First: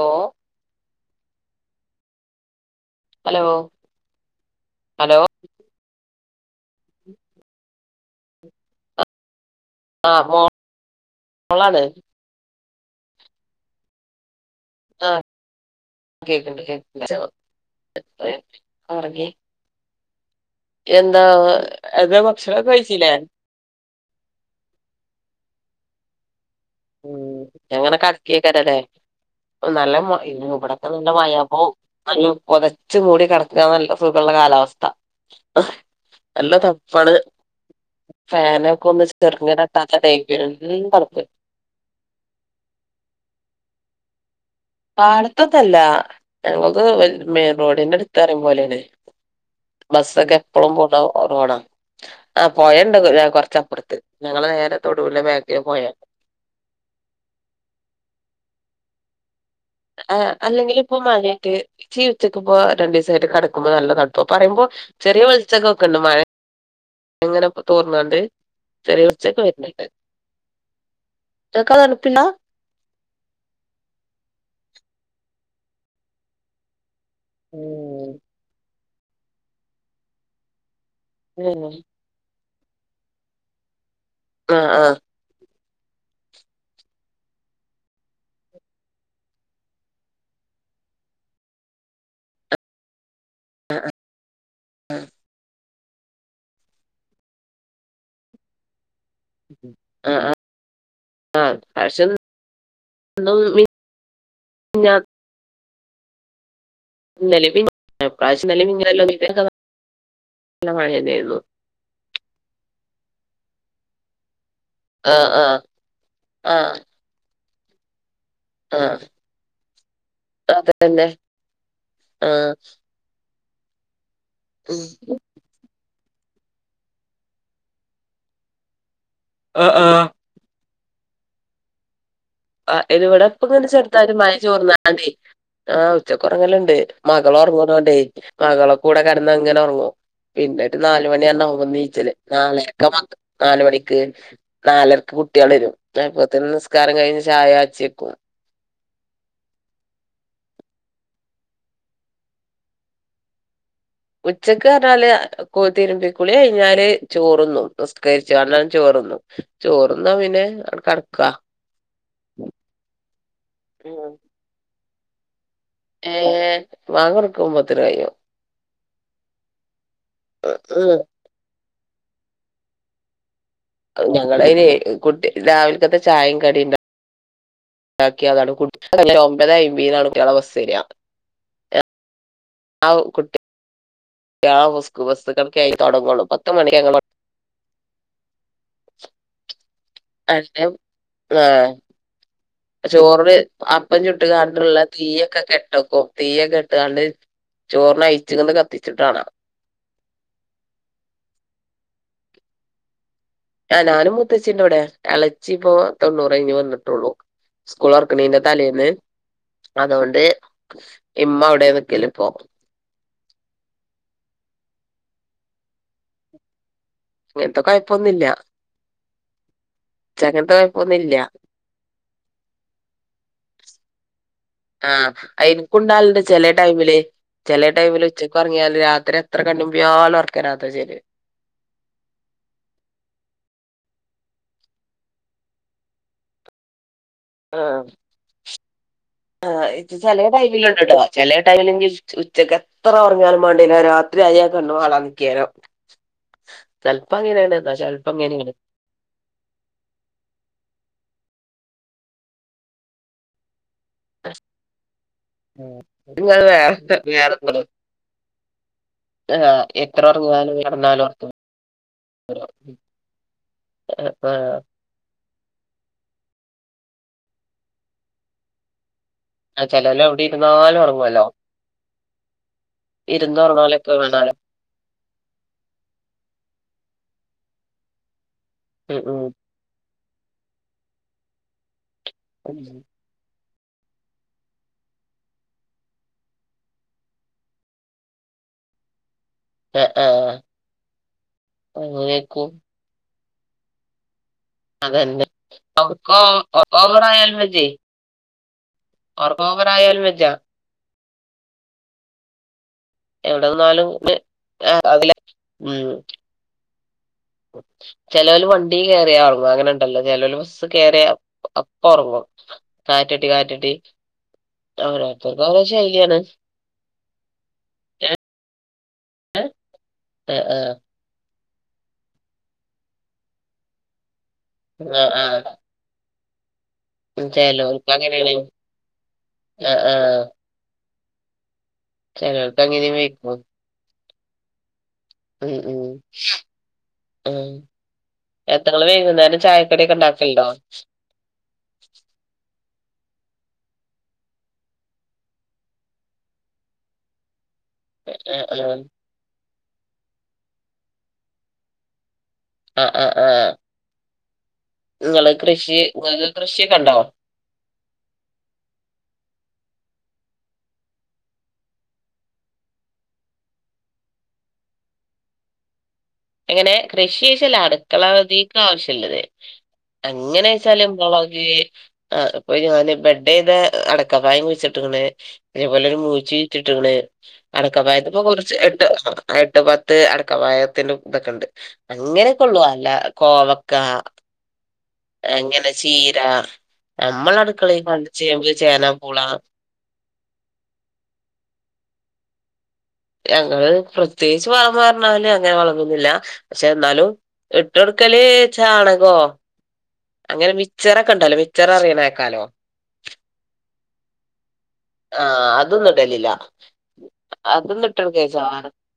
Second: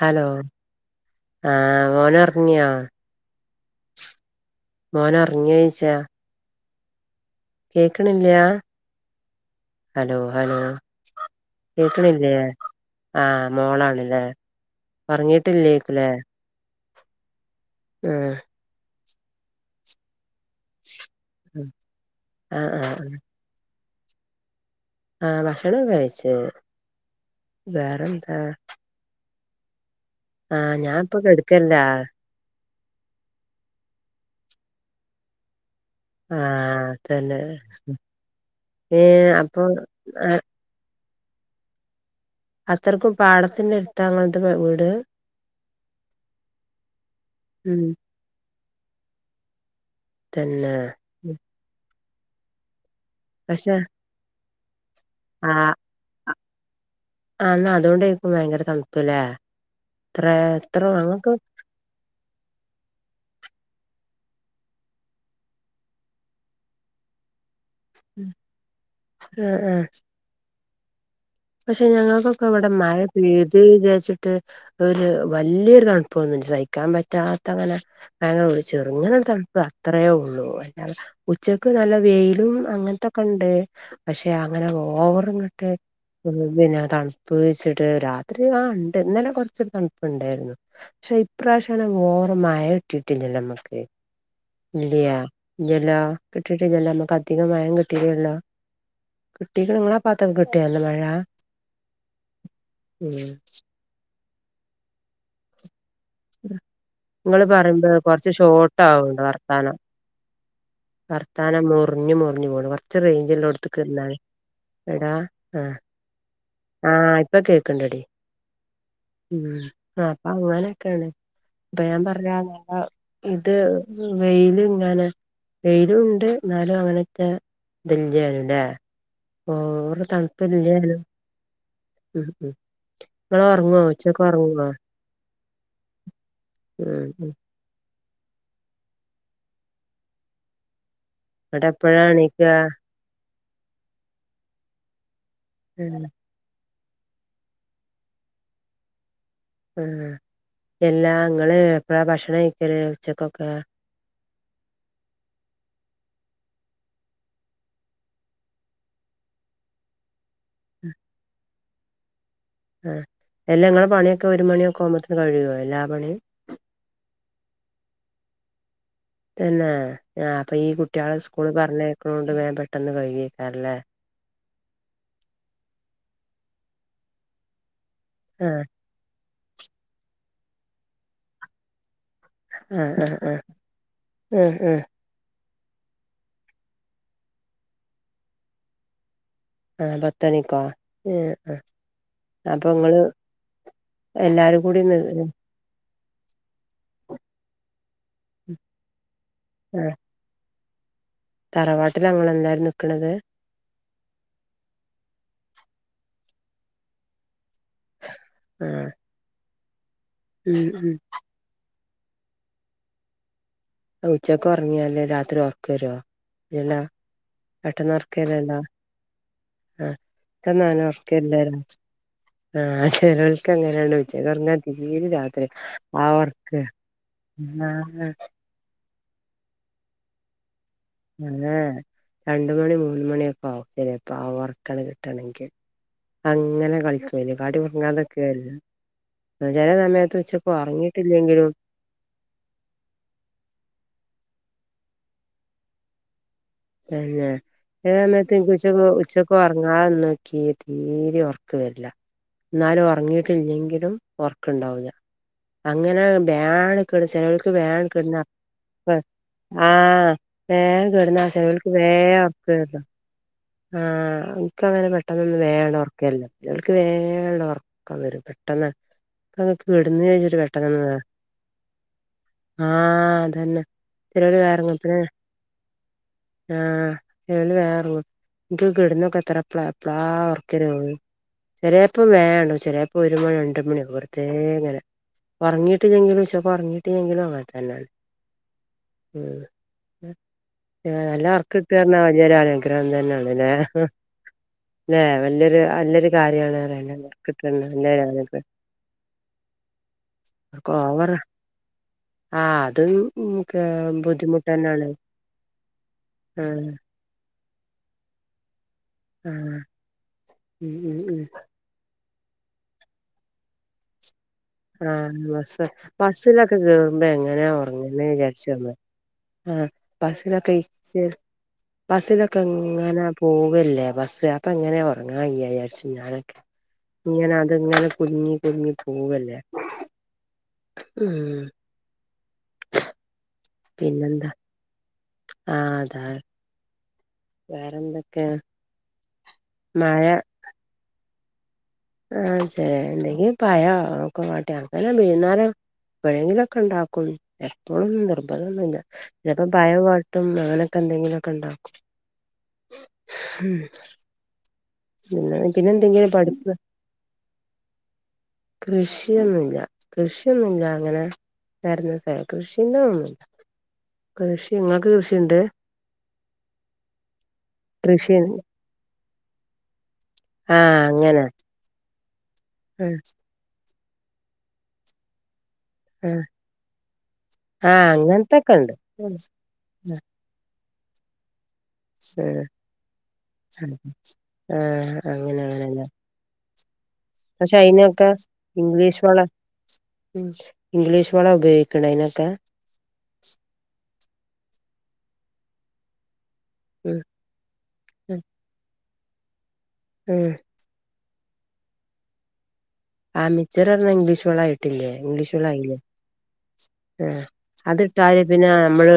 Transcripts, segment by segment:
Hello ആഹ് മോനൊർ ങ്യോ? ഹലോ ഹലോ മോനൊർങ്യോ യ്ച്ച? [inaudible] കേക്ക്ണ്ല്യാ ഹലോ ആഹ് ഹലോ മോളാണ് കേക്ക്ണില്യേ? ആഹ് മോളാണ്ല്ലേ ആഹ് ഒറങ്ങീട്ടില്ലേക്കു ല്ലേ? [unintelligible] ആഹ് ഒറങ്ങി എന്താ അന്റെ ഭക്ഷണം ക്കെ ആഹ് ആഹ് കഴിച്ചിലെ? ആഹ് ഭക്ഷണം ക്കെ കഴിച്ച്. ഉം എങ്ങനെ കട്ക്കേ വേറെന്താ കരാലേ? നല്ല മ പിന്നെ ആഹ് ഇവ്ടക്കെ നല്ല ഞാൻപ്പൊ മഴപ്പൊ കെട്ക്കല്ല നല്ലോം പൊതച് മൂടി കടക്കാ നല്ല സുഖള്ള കാലാവസ്ഥ. അഹ് നല്ല ആഹ് തണ്പ്പാണ് തന്നെ ഫേനൊക്കെ ഒന്ന് ഏഹ് അപ്പൊ ചെർങ്ങനട്ടാ ത്തന്നേയ് ആഹ് [unintelligible] പെയിം തണ്പ്പ്‌ അത്രക്കും പാടത്തിന്റെ ട്ത്താങ്ങള് ത് വ് പാടത്തൊന്നല്ല ഞങ്ങൾത് മെ മെയിൻ ഉം റോഡിന്റെ അട്ത്തറിയും പോലെണ്. ബസ്സൊക്കെ പ്പളും തന്നെ പോണ്ട ഉം. റോഡാ ആഹ് പൊഴണ്ട് പക്ഷെ കൊർച്ചപ്പർത്ത് ഞങ്ങള് നേരെ തൊടൂലേ ബേക്ക്ല് ആഹ് പൊഴെ. ആഹ് ന്നാ അതോണ്ടേക്കും ഭയങ്കര തൺപ്പ് ല്ലേ? ഏഹ് അല്ലെങ്കിലുപ്പോ മഴയ്റ്റ് ച്ചി ഉച്ചക്ക്പ്പൊ രണ്ടിസായിട്ട് കടക്കുമ്പോ നല്ല തൺത്തോ പറിമ്പോ ചെറിയ വെളിച്ചൊക്കെക്കണ്ട് മഴ എങ്ങനെപ്പോ തോർന്നാണ്ട് ചെറിയ ച്ചൊക്കെ ആഹ് വര്ണ് ണ്ട്. പഷെ ഞങ്ങക്കൊക്കെ ഇവ ടെ മഴ പെയ്ത് വിചാരിച്ചിട്ട് ഒരു വല്യരു തണുപ്പൊന്നു സഹിക്കാൻ പറ്റ റ്റാത്ത അങ്ങനെ [unintelligible] ചെർങ്ങനെ ഒര് തൺപ്പാ അത്രയേള്ളൂ അല്ലാതെ ഉച്ചക്ക് നല്ല വെയിലും അങ്ങൻത്തൊക്കണ്ട് പക്ഷെ ആ അങ്ങനെ ഓവർ ഇങ്ങട്ട് പിന്നെ തൺപ്പ് വെച്ച്ട്ട് രാത്രി ആഹ് ണ്ട് ഇന്നലെ കൊർച്ച് തൺപ്പ്‌ണ്ടായിരുന്നു. പക്ഷെ ഇപ്രാവശ്യം ന ഓവർ മഴ കിട്ടിട്ടില്ലല്ലോ മ്മക്ക്? ഇല്ല്യ ഇല്ല്യല്ലോ കിട്ടിട്ടില്ല്യല്ലോ മ്മക്ക് അധികം മഴം കിട്ടില്ലല്ലോ? കിട്ടിക്ണ് ങ്ങളാ ആ ആ ആ പാത്തൊക്കെ കിട്ടിയല്ലെ മഴ പക്ഷെ ഉം. ഞാം ങ്ങള് ഇന്നലിം മിഞ്ഞാ പറിമ്പേ കൊർച്ച് ഇപ്രാവശ്യം ഇന്നലിം ഷോട്ട് മിഞ്ഞാന്നും ആവ്ണ്ട് ഇതിനൊക്കെ വർത്താനം. നല്ല മഴന്നേര്ന്നു വർത്താനം മുർഞ്ഞ് മുർഞ്ഞ് പോണ് കൊർച്ച് റേഞ്ചിള്ളോട്ത്ക്ക് ന്നാ. ആഹ് ആഹ് ആഹ് ആഹ് ഇപ്പ കേക്ക്ണ്ടടി ആ ഉം ആഹ് അപ്പൊ അങ്ങനെയൊക്കെ അതന്നെ ആണ്, ഇപ്പൊ ഞാൻ ആ പറഞ്ഞ് ആള്. ഇത് വെയില് ഉം ഇങ്ങനെ. വെയിലുണ്ട് എന്നാലും അങ്ങനെത്തെ ഇല്ലായിരുന്നില്ലല്ലേ ആ ആ ഓവറ് തണു ഇപ്പോ ഇല്ലേലും. ഉം ആഹ് ഇത് ഇവിടെ ഇങ്ങള് ഇപ്പൊ തന്നെ ഒറങ്ങോ ചെറുതായിട്ട് ഉച്ചക്ക് മഴ ഒറങ്ങോ ചോർന്നാലെ. ആഹ് ഉച്ചക്ക് ഉറങ്ങലുണ്ട് ഉം ഉം മകൾ ഉറങ്ങുനേണ്ട്. മകളെ കൂടെ കിടന്ന് അങ്ങനെ ഉറങ്ങും, പിന്നെ ഒരു നാല് മണിയാവുമ്പളാ ഇന്നട്ട് എപ്പഴാ എണീച്ചല് എണീക്കാ നാളെ അപ്പൊ പന്ത്രണ്ട്. നാല് മണിക്ക് നാലരക്ക് കുട്ട്യാള് വരും, ഉം അപ്പോത്തിന് നിസ്കാരം കഴിഞ്ഞ ചായ അച്ചി വെക്കും. ഉം എല്ലാ ഇങ്ങള് എപ്പഴാ ഭക്ഷണം കഴിക്കല് ഉച്ചക്കൊക്കെ. ഉച്ചക്ക് പറഞ്ഞാല് കൊ തിരുമ്പിക്കുളി കഴിഞ്ഞാല് ചോറ് തിന്നും, നിസ്കരിച്ചുയേണ്ടേ ചോറ് തിന്നും. ചോറ് തിന്നാൽ പിന്നെ അവിടെ കിടക്കാ. ആഹ് എല്ലാ ഇങ്ങളെ പണിയൊക്കെ ഒരു മണിയൊക്കെ ആകുമ്പോത്തേന് കഴിയുവോ എല്ലാ. പണിയും ഏഹ് ബാങ്കൊടുക്കുമ്പോത്തിനു കഴിയും. തന്നെ ഞാ ഇപ്പൊ ഈ കുട്ട്യേള് സ്കൂളില് പറഞ്ഞേ അയക്കുന്നെണ്ട് വേഗം പെട്ടെന്ന് കഴിയും അല്ലേ. ഞങ്ങള് അയിന് കു രാവിലത്തെ ചായയും കടിയുണ്ടാക്കിയ അത് ആഹ് കുടിക്ക അല്ലാ ഒമ്പത് അയ്മ്പതിന് കുട്ട്യേളെ ബസ് വരുക. ആഹ് ആഹ് ആഹ് ആഹ് ട്ട്യാളെ ആഹ് ബസ് ബസ്ടക്ക ആയി തുടങ്ങോളൂ പത്ത മണി [unintelligible] ആഹ് പത്തണിക്കോ അല്ലെ ആഹ് അപ്പൊ ഇങ്ങള് ചോറിന് അപ്പം ചുട്ട് എല്ലാരും കൊണ്ടുള്ള കൂടി നി തീയൊക്കെ കെട്ടേക്കും. തീയൊക്കെ കെട്ടുക്കണേൽ ചോറിന് അയച്ചുങ്ങാന്നു കത്തിച്ചിട്ട് കാണാം. ആഹ് തറവാട്ടിൽ അങ്ങനെ തന്നെ ആയിരുന്നു നിക്കണേത്. ആഹ് ഞാനും മുത്തച്ഛിന്റെ അവിടെയാ ഇളെച്ചി ഇപ്പോ തൊണ്ണൂറ് കഴിഞ്ഞ് വന്നിട്ടൊള്ളൂ. സ്കൂൾ തൊറക്കുന്നന്റെ തലേന്ന്, ആഹ് അതുകൊണ്ട് ഉം ഉം ഇമ്മ അവിടെ നിക്കല് ഇപ്പോ. ഉച്ചക്ക് ഉറങ്ങിയല് രാത്രി ഉറക്കം വരുമോ, ഇല്ലല്ലോ ഇങ്ങനത്തെ പെട്ടെന്ന് ഒറക്കം കൊഴപ്പൊന്നുല്ല വരൂല്ലല്ലോ? ആഹ് ഉച്ചക്കത്തെ എനിക്കൊന്നും അങ്ങനെ ഉറക്കം കൊഴപ്പൊന്നുല്ല വരില്ലായിരുന്നു. ആഹ് ചിലോർക്കോ അങ്ങനെയാണ് ഉച്ചക്ക് ഉറങ്ങിയാൽ തീരിം ആഹ് രാത്രിയാവും ആഹ് ഉറക്കം. ചെലേ ടൈമില് ഉച്ചയ്ക്ക് ഉറങ്ങിയാല് രാത്രി എത്ര കണ്ണ്മ്പിയാലും ഉറക്കരാത്ത ചേല് ഏഹ് രണ്ട് മണി മൂന്ന് മണിയൊക്കെ ആവും ശരി അപ്പൊ ആ ഉറക്കള് കിട്ടണങ്കിൽ അങ്ങനെ കളിക്കോല് കാടി ആഹ് മുറങ്ങാതൊക്കെല്ല ആഹ് ഇച് ചെലേ ടൈമിലുണ്ട്ട്ടാ ചെലേ ഉറങ്ങിയിട്ടില്ലെങ്കിലും ടൈമിലെങ്കിൽ ഉച്ചക്ക് എത്ര ഉറങ്ങിയാലും മാണ്ടില്ല രാത്രിയായാ കണ്ണ് മാളാൻ നിക്കാലോ [unintelligible] ഉച്ചക് ഉച്ച പ്പ ഒർങ്ങാതന്നക്കി തീരെ ഉറക് വരില്ല ന്നാലു ഉറങ്ങിയിട്ടില്ലെങ്കിലും ഒർക്ണ്ടാവില്ല അങ്ങനെ ഇങ്ങള് വേണം വേറെ കേ ചിലോൽക്ക് വേറെന്തോ വേം കടുന്ന വെ എത്ര ആഹ് ഒറങ്ങിയാലും വേം കെടന്നാലും കട്ന്ന ഒറക്കം ചെലോൽക് വേ ഒർക്കരൂ ആഹ് ഇക്കങ്ങന പ പെട്ടെന്നൊന്ന് വേണ്ട ഉറക്കല്ല ഇൾക്ക് വേണ്ട ഉറക്കം വരും പെട്ടെന്ന് ആഹ് ചെലോല് എവിടെ ഇരുന്നാലും ഒറങ്ങുവല്ലോ [unintelligible] ആഹ് അതന്നെ ഇരുന്നൊറങ്ങണോലൊക്കെ കാണാലോ [unintelligible] ആഹ് എല് വേർ ങ് ഇൻക്ക് ഉം കിടുന്നൊക്കെ എത്ര ഉം പ് പ്ല ഒർക്കരുള്ളു ചെലേപ്പം വേണ്ട് ചെലേ ഒരു മണി രണ്ട് മണി വർതേങ്ങനാ ഒർങ്ങിട്ട്ല്ലെങ്കിലും ശോ പറഞ്ഞിട്ട് ങ്കിലും അങ്ങനെ തന്നെയാണ് ഉം ആഹ് ആഹ് ഏഹ് നല്ലർക്ക്ട്ടാർഞ വല്യരൂ അങ്ങനെക്കും അനുഗ് ങ്ങൻ തന്നെണല്ലേ ല്ലെ അതന്നെ വല്ല്യൊരു അല്ലൊരു ഒറക്കോ കാര്യാണ് റയണേ ഓവറായാലും [unintelligible] നല്ലേരുകാര്യാക്കെ ഒർബോഗടായാലും വെജ്ജാ [unintelligible] ആ അത് എവിടെനിന്നാലും ബെ ആ അതില ഉം ആഹ് ചെലോല് വണ്ടീ കേറിയാ ഒർങ്ങും ആഹ് അങ്ങനെ ഇണ്ടല്ലോ ചെലോല് ബസ്സ് ഉം ഉം കേറിയാ ഉം അപ്പ ഒർങ്ങും കാറ്റട്ടി കാറ്റട്ടി ഓരോര്ത്തർക്ക് ഓരോ ശൈലിയാണ് സ്സ്ക്ക് കേറുമ്പോ എങ്ങനാ ഒർങ്ങുന്നേ വിചാരിച്ചു വന്ന് ആ ആഹ് ബസ്സിലൊക്കെ ആഹ് ഇച്ച് ബസ്സിലൊക്കെ ഇങ്ങനാ പോകല്ലേ ബസ്സ് അപ്പ എങ്ങനാ ഉറങ്ങാൻ ആഹ് കയ്യാ വിചാരിച്ചും ഞാനൊക്കെ ആഹ് ഇങ്ങനെ അത്ങ്ങനെ ചെലോൽക്ക് അങ്ങനെയാണ് കുൽങ്ങി കുൽങ്ങി പോകല്ലേ ആഹ് ആഹ് ഉം ചെലർക്ക് അങ്ങനെ തന്നെ ആയിരിക്കും. പിന്നെ എന്താ ഉം ഉം ഉം വേറെന്തൊക്കെ [unintelligible] വൈകുന്നേരം ചായ കടി ഒക്കെ മഴ ഉണ്ടാക്കല്ലോ. ആഹ് ചെല ഉണ്ടെങ്കിൽ പഴവോ കൊണ്ടങ്ങോട്ട് ഇരുന്നലോ. എപ്പഴെങ്കിലൊക്കെ ഇണ്ടാക്കും എപ്പളൊന്നും ആഹ് ആഹ് നിർബന്ധൊന്നുല്ല ചെൽപ്പം പയംവാട്ടും അങ്ങനൊക്കെ എന്തെങ്കിലൊക്കെ ഇണ്ടാക്കും ആഹ് ആഹ് ആഹ് ഇങ്ങള് പിന്നെ പിന്നെ കൃഷി എന്തെങ്കിലും ഇങ്ങൾക്ക് പഠിപ്പ് കൃഷിയൊക്കെ ഉണ്ടോ? കൃഷിയൊന്നുമില്ല കൃഷിയൊന്നുമില്ല അങ്ങനെ. വരുന്നത് കൃഷിയേണ്ടേ ഒന്നില്ല, കൃഷി ഇങ്ങൾക്ക് കൃഷിയുണ്ടെ. എങ്ങനെ കൃഷിയിട്ടില്ല, കൃഷി അടുക്കളലേക്ക് ആവശ്യമുള്ളത്. അങ്ങനെ ആഹ് വെച്ചാലും അങ്ങനെ മുളകെ ആഹ് അപ്പൊ ആഹ് ബെഡ ഡ് ചെയ്തു അടക്കാ മരം കുഴിച്ചു ഇട്ടിട്ടുണ്ട്. അതേപോലെ ഒരു ആഹ് മൂച്ചി ഇട്ടിട്ടുണ്ട്, അതൊക്കെ ആഹ് വരുമ്പോ കൊറച്ച് അങ്ങനത്തൊക്കെണ്ട് എട്ട് ആഹ് എട്ട്. എട്ട് പത്ത് ആഹ് അടയ്ക്കാമരത്തിന്റെ ഇതൊക്കെ ഉണ്ട്, അങ്ങനെയൊക്കെ ആഹ് ഉള്ളൂ അല്ല കോവക്ക. ആഹ് അങ്ങനെ ചീര നമ്മടെ പക്ഷെ അടുക്കള അയിനൊക്കെ കണ്ട് ചേമ്പ് ചേനാ ഇംഗ്ലീഷ് വളം പോളാം. ഉം ഇംഗ്ലീഷ് വളം ഉപയോഗിക്കണം അതിനൊക്കെ. ഞങ്ങള് പ്രത്യേകിച്ച് വളയെന്ന് പറഞ്ഞാല് അങ്ങനെ വളം ഒന്നുമില്ല, പക്ഷെ ഉം എന്നാലും. ഇട്ട് ഉം കൊടുക്കല് ചാണകോ. ഉം അങ്ങനെ മിച്ചറക്കെണ്ടല്ലോ മിച്ചറ അറിയനേക്കാലോ ആ മിച്ചർഞ്ഞ ഇംഗ്ലീഷ് വളായിട്ടില്ലേ ആ ഇംഗ്ലീഷ് വള ആയില്ലേ അതൊന്നും ഇടലില്ല ആ അത് അതൊന്നും കാര്യാ പിന്നെ അ ഇട്ടൊടുക്ക മ്മ മ്മള്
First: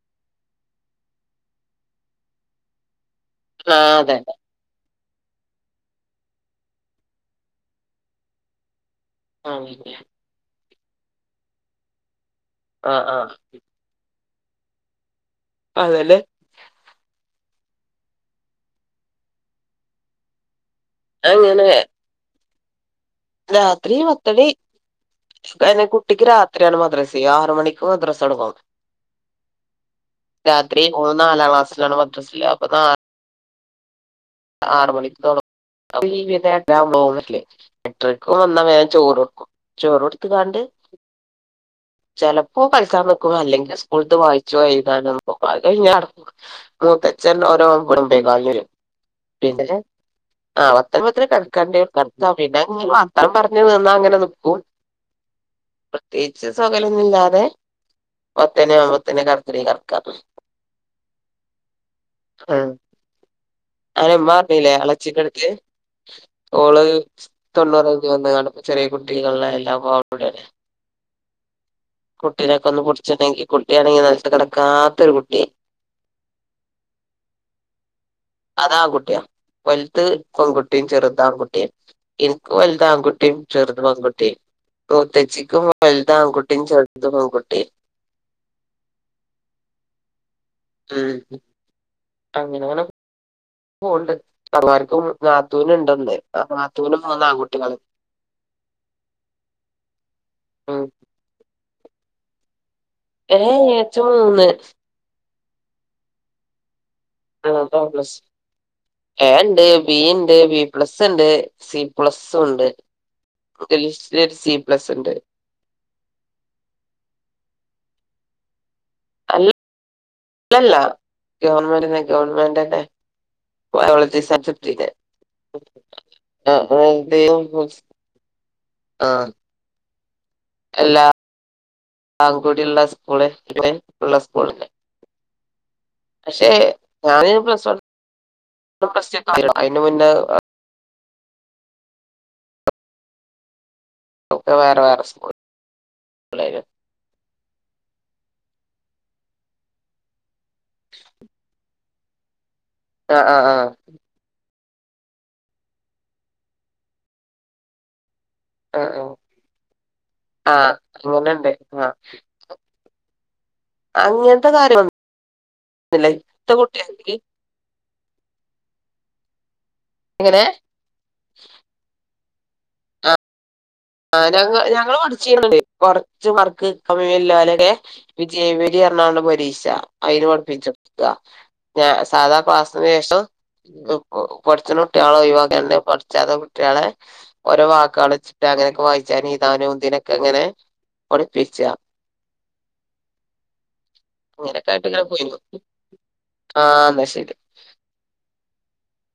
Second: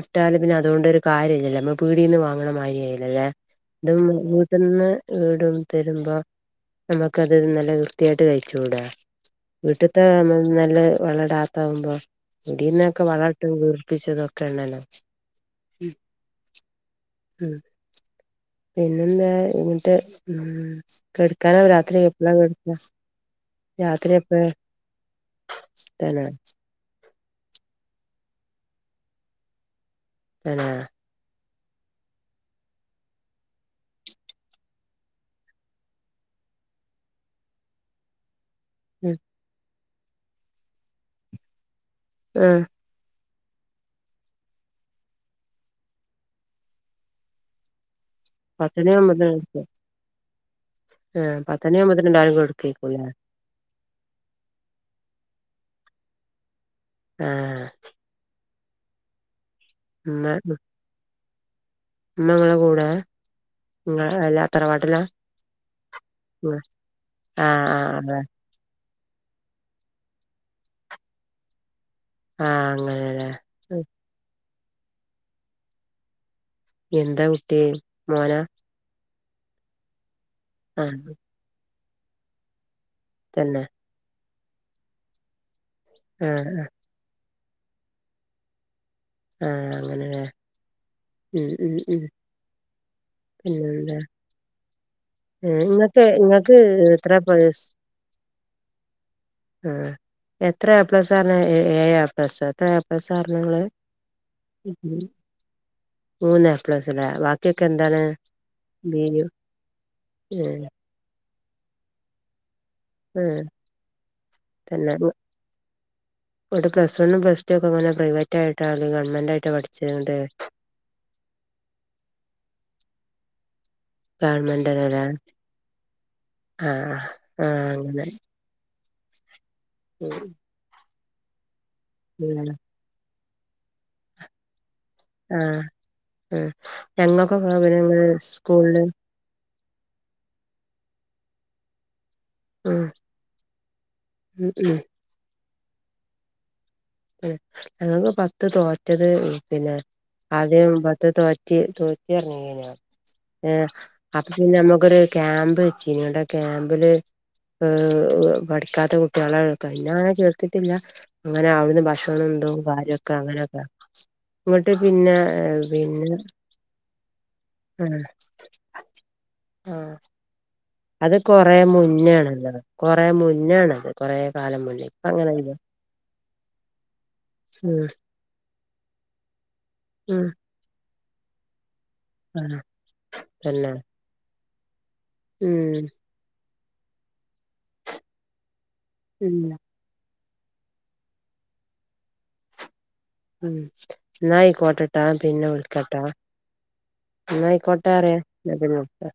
ഇട്ടാല് പിന്നെ അതുകൊണ്ടരു കാര്യംല്ലല്ലേ നമ്മൾ പീടിന്ന് മാങ്ങണ മാതിരി ആയില്ലോ അല്ലേ ആ അതും അതെ വീട്ടന്ന് വീടും തരുമ്പോ നമുക്ക് അത് ഇന്നലെ വൃത്തിയായിട്ട് കഴിചുടെ അതെ വീട്ടത്തെ നല്ല വെള്ടാത്ത ആകുമ്പോ ആ ആ കുടീന്നൊക്കെ ആ വളത്ത് വീർപ്പിച്ചതും ക്കെ എണ്ണണം അതല്ലെ ഉം പിന്നെന്താ ഇങ്ങിട്ട് ഊമ്മ് കെടുക്കാന അങ്ങനെ രാത്രി എപ്പളാ കെട്ക്ക രാത്രി പത്തണി എ കുട്ടിക്ക് തന്നെ രാത്രിയാണ് മദ്രസ് യാറ് മണിക്ക് മദ്രസടുങ്ങും തന്നെ രാത്രി ഓ നാലാം ക്ലാസ്സിലാണ് മദ്രസ്സില് അപ്പൊ നാ ആറ് മണിക്കോള ടി വി ഡൗന്നില്ലേ ഏട്ടരക്ക് വന്നാ വേഗം ചോറ് ഉം കൊടുക്കും ചോറ് കൊടുത്ത്ങ്ങാണ്ട് ചെലപ്പൊ ആഹ് കളി ക്കാ നിക്കും അല്ലെങ്കി സ്കൂൾത്ത് വായിച്ചു എഴുതാനും പോ അത് കയിഞ്ഞട മൂത്ത ച്ചൻ ഓരോ കുടും മ്പേകാലിന് വരും പത്തണി ആവുമ്പത്തിന് കെടക്കും പിന്നെല്ലേ ആ ആഹ് പത്തണി ആവുമ്പത്തിന് എല്ലാരും കെടക്കേക്കുല്ലേ [unintelligible] പിന്നെ നിന്നാ അങ്ങനെ നിക്കും പ്രത്യേകിച്ച് സൊകലൊന്നും ഇല്ലാതെ ആഹ് പത്തനാവ്മ്പത്തിന് കത്രിക ഇമ്മ ഉം മ്മങ്ങളെ കൂടെ ഇങ്ങളെ അയിന് മ്മ അല്ല പിലെ തറവാട്ടിലാ എളച്ചിന്റടുക്ക് ആഹ് ഓള് തൊണ്ണൂറ് ആഹ് കയ്ഞ്ഞു അതെ വന്ന് കാണും ചെറിയ കുട്ടികളില്ലല്ലേ അപ്പൊ ഓളൂടേണ് ആഹ് കുട്ടീനെക്കൊന്ന് പുടിച്ചണെങ്കി അങ്ങനെല്ലേ കുട്ടിയാണെങ്കി നെലത്ത് കടക്കാത്തൊരു കുട്ടി എന്താ കുട്ടി മോനാ അതാ ആൺകുട്ടിയ വലുത് പെൺകുട്ടീം ആഹ് ചെറുത് ആൺകുട്ടീം ഇനിക്ക് വലുതാൺകു ട്ടീം തന്നെ ചെറുത് പെൺകുട്ടി മൂത്തച്ചിക്കും വലുത് ആൺകുട്ടീം ആഹ് ചെറുത് പെൺകുട്ടി ആ അങ്ങനെലേ ഉം അങ്ങനങ്ങനെ പിന്നെന്താ പോൺണ്ട് തള്ളാർക്കും ഏഹ് ഇങ്ങക്ക് നാത്തൂനുണ്ടൊന്ന് ആ ഇങ്ങക്ക് നാത്തൂന് മുന്ന് ആൺകുട്ടികൾ ആ എത്ര ഉം എപ്ലസാണ് ഏഴപ്ള സോ എത്ര? ഏ ഏ ച്ച് മൂന്ന് മ്മ് മൂന്ന് എപ്ലസിലേ വ ആ ണ്ടൊപ്ലസ് ഏണ്ട് ബീ ണ്ട് ഏഹ് ബിപ്ലസ്സ്ണ്ട് സി പ്ലസ്സുണ്ട് ഉം തന്നെ ഉണ്ട് ഇവിടെ പ്ലസ്സ് വണ്ണും പ്ലസ് ടു ഒക്കെങ്ങെനെ പ്രൈവറ്റ് ആയിട്ടാ അതൊ ഗവൺമെന്റായിട്ടാ പഠിച്ചത് ങ്ങ്ണ്ട് ഇല്ലല്ല ഗവൺമെന്റിനെ ഗവൺമെന്റ്ന്നെ ബയോളജി സയൻസാ ട്തീന്നെ ഗവൺമെന്റന്നെല്ലേ ആഹ് ആ ആഹ് ആഹ് അങ്ങനെ [unintelligible] ആ ഉം എല്ലാ ഉം ഔകൂടിള്ള സ്കൂള് നെ ഇള്ള സ്കൂളിനെ ആ ഉ ഞാന് ഞങ്ങക്കൊക്കെ അവരങ്ങനെ സ്കൂളില് [unintelligible] അതിന്റെ മുന്നേ ഉം ഉം ഒക്കെ ഉം വേറെ വേറെ സ്കൂൾ പിള്ളേര് ഉം ഞങ്ങൾക്ക് പത്ത് തോറ്റത് പിന്നെ ആദ്യം പത്ത് തോറ്റി തോറ്റ് പറഞ്ഞെയ്ന്നിലേ ആ ആ ഏ ആ അപ്പൊ പിന്നെ നമ്മുക്കൊരു ക്യാമ്പ് വെച്ചു ഇനൊണ്ട് ആഹ് ക്യാമ്പില് ഹ ആ പഠിക്കാത്ത ആ കുട്ടികളെ പിന്നെ അങ്ങനെ ആ ചേർത്തിട്ടില്ല അങ്ങനെ അങ്ങനെണ്ട് അവിടു ആ ഭക്ഷണം എന്തോും കാര്യൊക്കെ അങ്ങനെയൊക്കെ അങ്ങനത്തെ ഇങ്ങോട്ട് പിന്നെ പിന്നെ സത്ത കുട്ടിയല്ല ആഹ് ആഹ് എങ്ങനെ അത് കൊറേ മുന്നണല്ലത് കൊറേ മുന്നാണത് ആഹ് ഞ ഞങ്ങള്ൾ പഠിച്ച കൊറച്ച് വർക്ക് കമ്മല്ലലക്കെ ഉം വിജയവരി എറണാകുണ്ട് പരീക്ഷ ഉം അയിന് കുഠിപ്പിച്ചു ആഹ് ഞാ സാധാ ആഹ് ക്ലാസന് ശേഷം തന്നെ പറച്ചനും കുട്ടികളോ ഒവാക്കെ ഉം പഠിച്ചാതെ കുട്ടികളെ ഓരോ വാക്കുക ചിട്ടാ അങ്ങനെയൊക്കെ വായി ഉം ജനീതാന ഒന്തിനതിനൊക്കെ അങ്ങനെ ഒളിപ്പിച്ച ഉം എന്നായി ഇങ്ങനെ കോട്ടട്ടാ പോയിരുന്നു പിന്നെ വിളിക്കട്ടാ ആഹ് എന്നാ ശരി ന്നായി കൊട്ടാ പറ